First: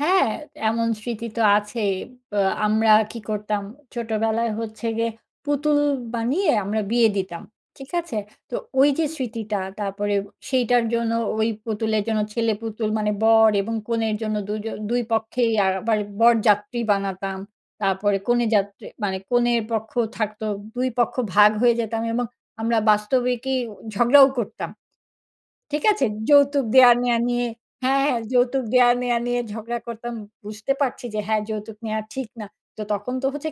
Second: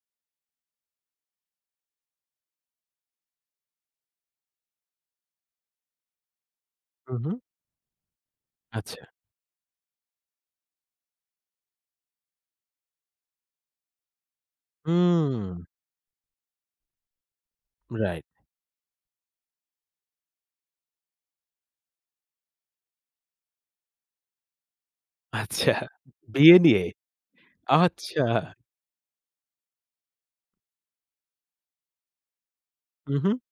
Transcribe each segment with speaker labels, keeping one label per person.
Speaker 1: হ্যাঁ, এমন স্মৃতি তো আছেই। বা আমরা কি করতাম? ছোটোবেলায় হচ্ছে গিয়ে পুতুল বানিয়ে আমরা বিয়ে
Speaker 2: উহুম।
Speaker 1: দিতাম। ঠিক আছে? তো ওই
Speaker 2: আচ্ছা।
Speaker 1: যে, স্মৃতিটা তারপরে সেইটার জন্য ওই পুতুলের জন্য, ছেলে পুতুল মানে বর এবং কনের জন্য দুজ ২ পক্ষেই
Speaker 2: হুম।
Speaker 1: আবার বরযাত্রী বানাতাম। তারপরে
Speaker 2: রাইট।
Speaker 1: কনেযাত্রী মানে, কনের পক্ষ থাকতো, ২ পক্ষ ভাগ হয়ে যেতাম এবং আমরা বাস্তবিকই ঝগড়াও করতাম।
Speaker 2: আচ্ছা,
Speaker 1: ঠিক আছে?
Speaker 2: বিয়ে
Speaker 1: যৌতুক
Speaker 2: নিয়ে?
Speaker 1: দেয়া নেয়া নিয়ে হ্যাঁ, হ্যাঁ।
Speaker 2: আচ্ছা।
Speaker 1: যৌতুক দেয়া নেয়া নিয়ে ঝগড়া করতাম। বুঝতে পারছি যে, হ্যাঁ, যৌতুক নেয়া ঠিক না। তো তখন তো
Speaker 2: উহুম।
Speaker 1: হচ্ছে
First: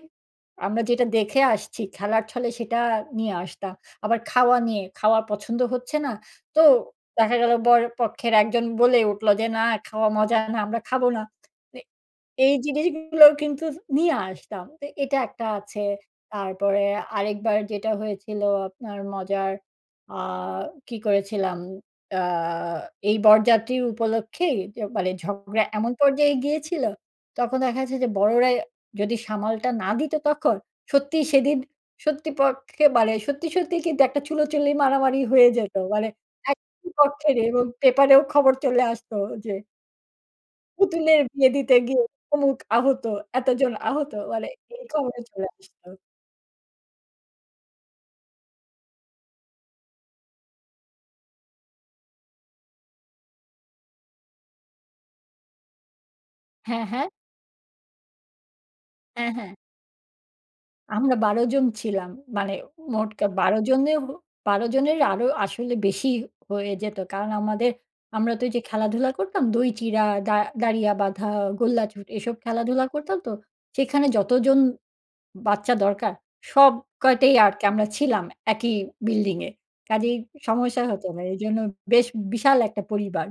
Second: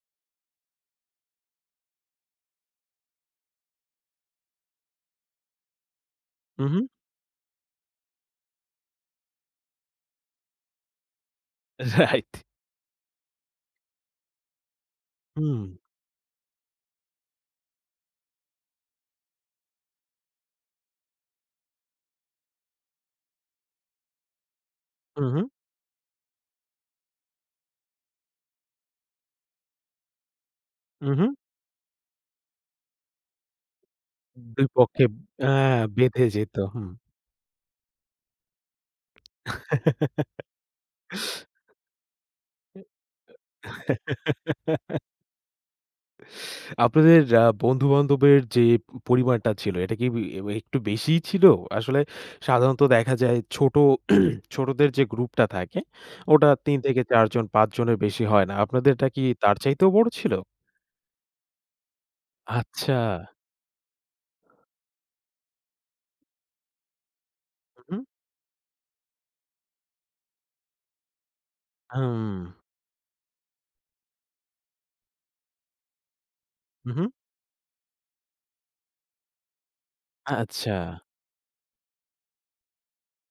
Speaker 1: আমরা যেটা দেখে আসছি, খেলার ছলে সেটা নিয়ে আসতাম। আবার খাওয়া নিয়ে, খাওয়া পছন্দ হচ্ছে না। তো
Speaker 2: উহু।
Speaker 1: দেখা গেল বরপক্ষের একজন বলে উঠলো যে, "না, খাওয়া মজা না। আমরা খাবো না।" মানে,
Speaker 2: রাইট।
Speaker 1: এই জিনিসগুলো কিন্তু নিয়ে আসতাম। তো এটা একটা
Speaker 2: হুম।
Speaker 1: আছে। তারপরে আরেকবার যেটা হয়েছিল আপনার মজার অ্যা কি করেছিলাম? অ্যা এই বরযাত্রীর উপলক্ষেই যে, মানে
Speaker 2: উহুম।
Speaker 1: ঝগড়া এমন পর্যায়ে গিয়েছিল, তখন দেখা গেছে যে, বড়রাই যদি সামালটা না দিত তখন, সত্যিই
Speaker 2: উহুম।
Speaker 1: সেদিন সত্যি পক্ষে মানে সত্যি, সত্যি কিন্তু একটা
Speaker 2: ২
Speaker 1: চুলোচুলি
Speaker 2: পক্ষেই
Speaker 1: মারামারি হয়ে
Speaker 2: অ্যা
Speaker 1: যেতো। মানে
Speaker 2: বেঁধে যেত।
Speaker 1: এক পক্ষের এবং পেপারেও খবর চলে আসতো যে পুতুলের বিয়ে দিতে গিয়ে অমুক আহত, এতজন আহত। মানে এই খবরে চলে আসতো।
Speaker 2: আপনাদের আ বন্ধুবান্ধবের যে, পরিমাণটা ছিল, এটা কি ইউই একটু বেশিই ছিল? আসলে সাধারণত দেখা যায় ছোট ছোটদের যে, গ্রুপটা থাকে, ওটা ৩
Speaker 1: হ্যাঁ,
Speaker 2: থেকে
Speaker 1: হ্যাঁ।
Speaker 2: ৪ জন, ৫ জনের বেশি হয় না। আপনাদেরটা কি
Speaker 1: হ্যাঁ, হ্যাঁ।
Speaker 2: তার চাইতেও বড় ছিল?
Speaker 1: আমরা ১২ জন ছিলাম। মানে
Speaker 2: আচ্ছা।
Speaker 1: মোট কা ১২ জনে হ ১২ জনের আরো আসলে বেশি হয়ে যেত। কারণ আমাদের,
Speaker 2: উহু।
Speaker 1: আমরা তো ওইযে খেলাধুলা করতাম। দই চিড়া, দা দাড়িয়া বাঁধা, গোল্লাছুট এসব
Speaker 2: হুম।
Speaker 1: খেলাধুলা করতাম তো, সেখানে যতজন বাচ্চা দরকার, সব
Speaker 2: উহুম।
Speaker 1: কয়টাই আরকি আমরা ছিলাম একই বিল্ডিংয়ে। কাজেই সমস্যা
Speaker 2: আচ্ছা।
Speaker 1: হতো না। এজন্য বেশ বিশাল একটা পরিবার।